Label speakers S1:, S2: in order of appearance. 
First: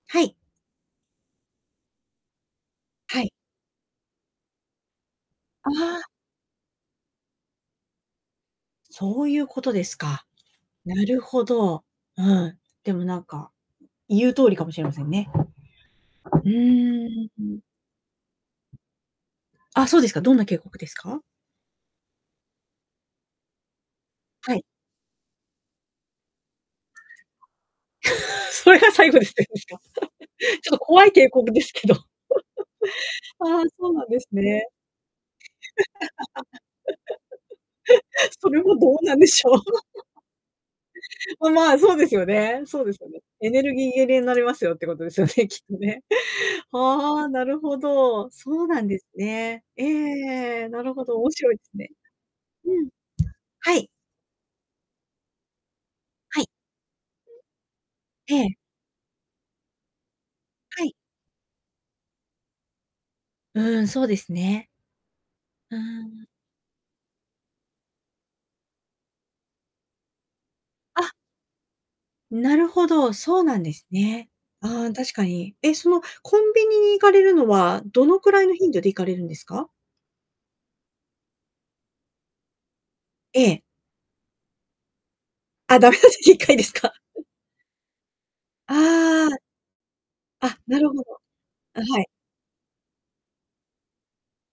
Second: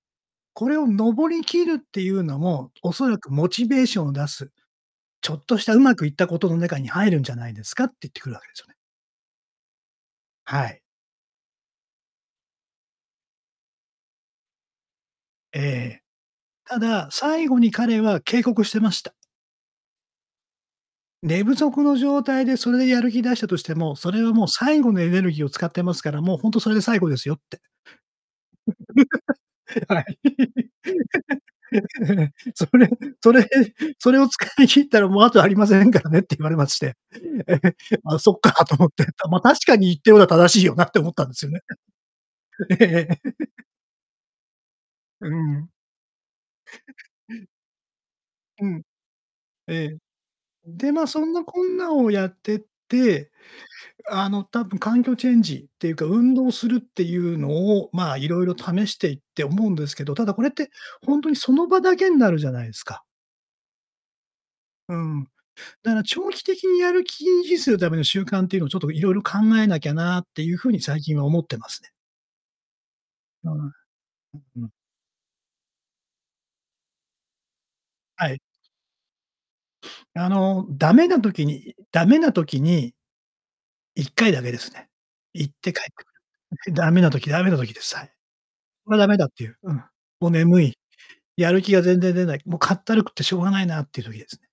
S1: はい。
S2: 「これを登り切るっていうのも、おそら
S1: はい。
S2: くモチベーションを出す、ちょっとし
S1: あ
S2: たうま
S1: あ。
S2: くいったことの中に入るんじゃないですか？」って言ってくるわけですよね。
S1: そういうことですか。
S2: はい。
S1: なるほど。うん。でもなんか言う通りかもしれませんね。
S2: ええ。
S1: う
S2: た
S1: ー
S2: だ、
S1: ん。う
S2: 最後
S1: ん。
S2: に彼は警告してました。
S1: あ、そうですか。どんな警告ですか？
S2: 「寝不足の状態で、それでやる気出したとしても、それはもう
S1: はい。
S2: 最後のエネルギーを使ってますから、もうほんとそれで最 後ですよ」って。
S1: 「それが最後です」って言うんですか？
S2: はい。
S1: ちょっと怖い警告ですけど。
S2: え、それそ
S1: あ
S2: れ
S1: あ、そうなん
S2: 「それ
S1: で
S2: を
S1: す
S2: 使い
S1: ね。
S2: 切ったらもうあとありませんからね」って言われまして。「あ、そっ
S1: そ
S2: か」
S1: れ
S2: と
S1: も
S2: 思っ
S1: どう
S2: て。
S1: なんで
S2: 「ま、
S1: しょ
S2: 確かに言ってることは正しいよな」って思ったんです
S1: う。
S2: よ ね。
S1: まあ、そうですよね。そ
S2: え
S1: うです
S2: え
S1: よ
S2: え
S1: ね。
S2: え。
S1: 「エネ ルギー切れになりますよ」ってことですよ
S2: う
S1: ね、きっ
S2: ん。
S1: とね。ああ、な るほど、そ
S2: う
S1: うな
S2: ん。
S1: んですね。
S2: え
S1: え
S2: え。
S1: え、な
S2: で、
S1: る
S2: ま
S1: ほ
S2: あ
S1: ど、
S2: そ
S1: 面
S2: んな
S1: 白い
S2: こ
S1: です
S2: ん
S1: ね。
S2: なをやってっ
S1: うん。
S2: て、
S1: はい。
S2: あの多分環境チェンジっていうか、運
S1: はい。
S2: 動するっていうのを、まあ
S1: え
S2: 色々
S1: え。
S2: 試していって思うんですけど、ただこれって
S1: はい。
S2: ほんとに、その場だけんなるじゃないですか。
S1: うーん、そうですね。
S2: うん。
S1: うー
S2: だから
S1: ん。
S2: 長期的にやる気を維持するための習慣っていうのをちょっと色々考えなきゃなっていう風に最
S1: あ。
S2: 近は思ってますね。
S1: なるほど、そう
S2: は
S1: なんです
S2: い。
S1: ね。
S2: ううん。
S1: ああ、確かに。え、そのコンビニに行かれるのは、どの
S2: は
S1: く
S2: い。
S1: らいの頻度で行かれるんですか？
S2: あのダメな時にダメな時に
S1: ええ。
S2: 1回だけですね。行って
S1: あ、
S2: 帰っ
S1: 駄
S2: て
S1: 目出し1回です
S2: [unintelligible] ダ
S1: か？
S2: メな時ダメな時です。はい。これはダメだ
S1: あ
S2: っ
S1: あ。
S2: ていう、うん。もう
S1: あ、
S2: 眠い。
S1: なるほど。
S2: やる気
S1: あ、
S2: が全
S1: はい。
S2: 然出ない。もうかったるくてしょうがないなっていう時ですね。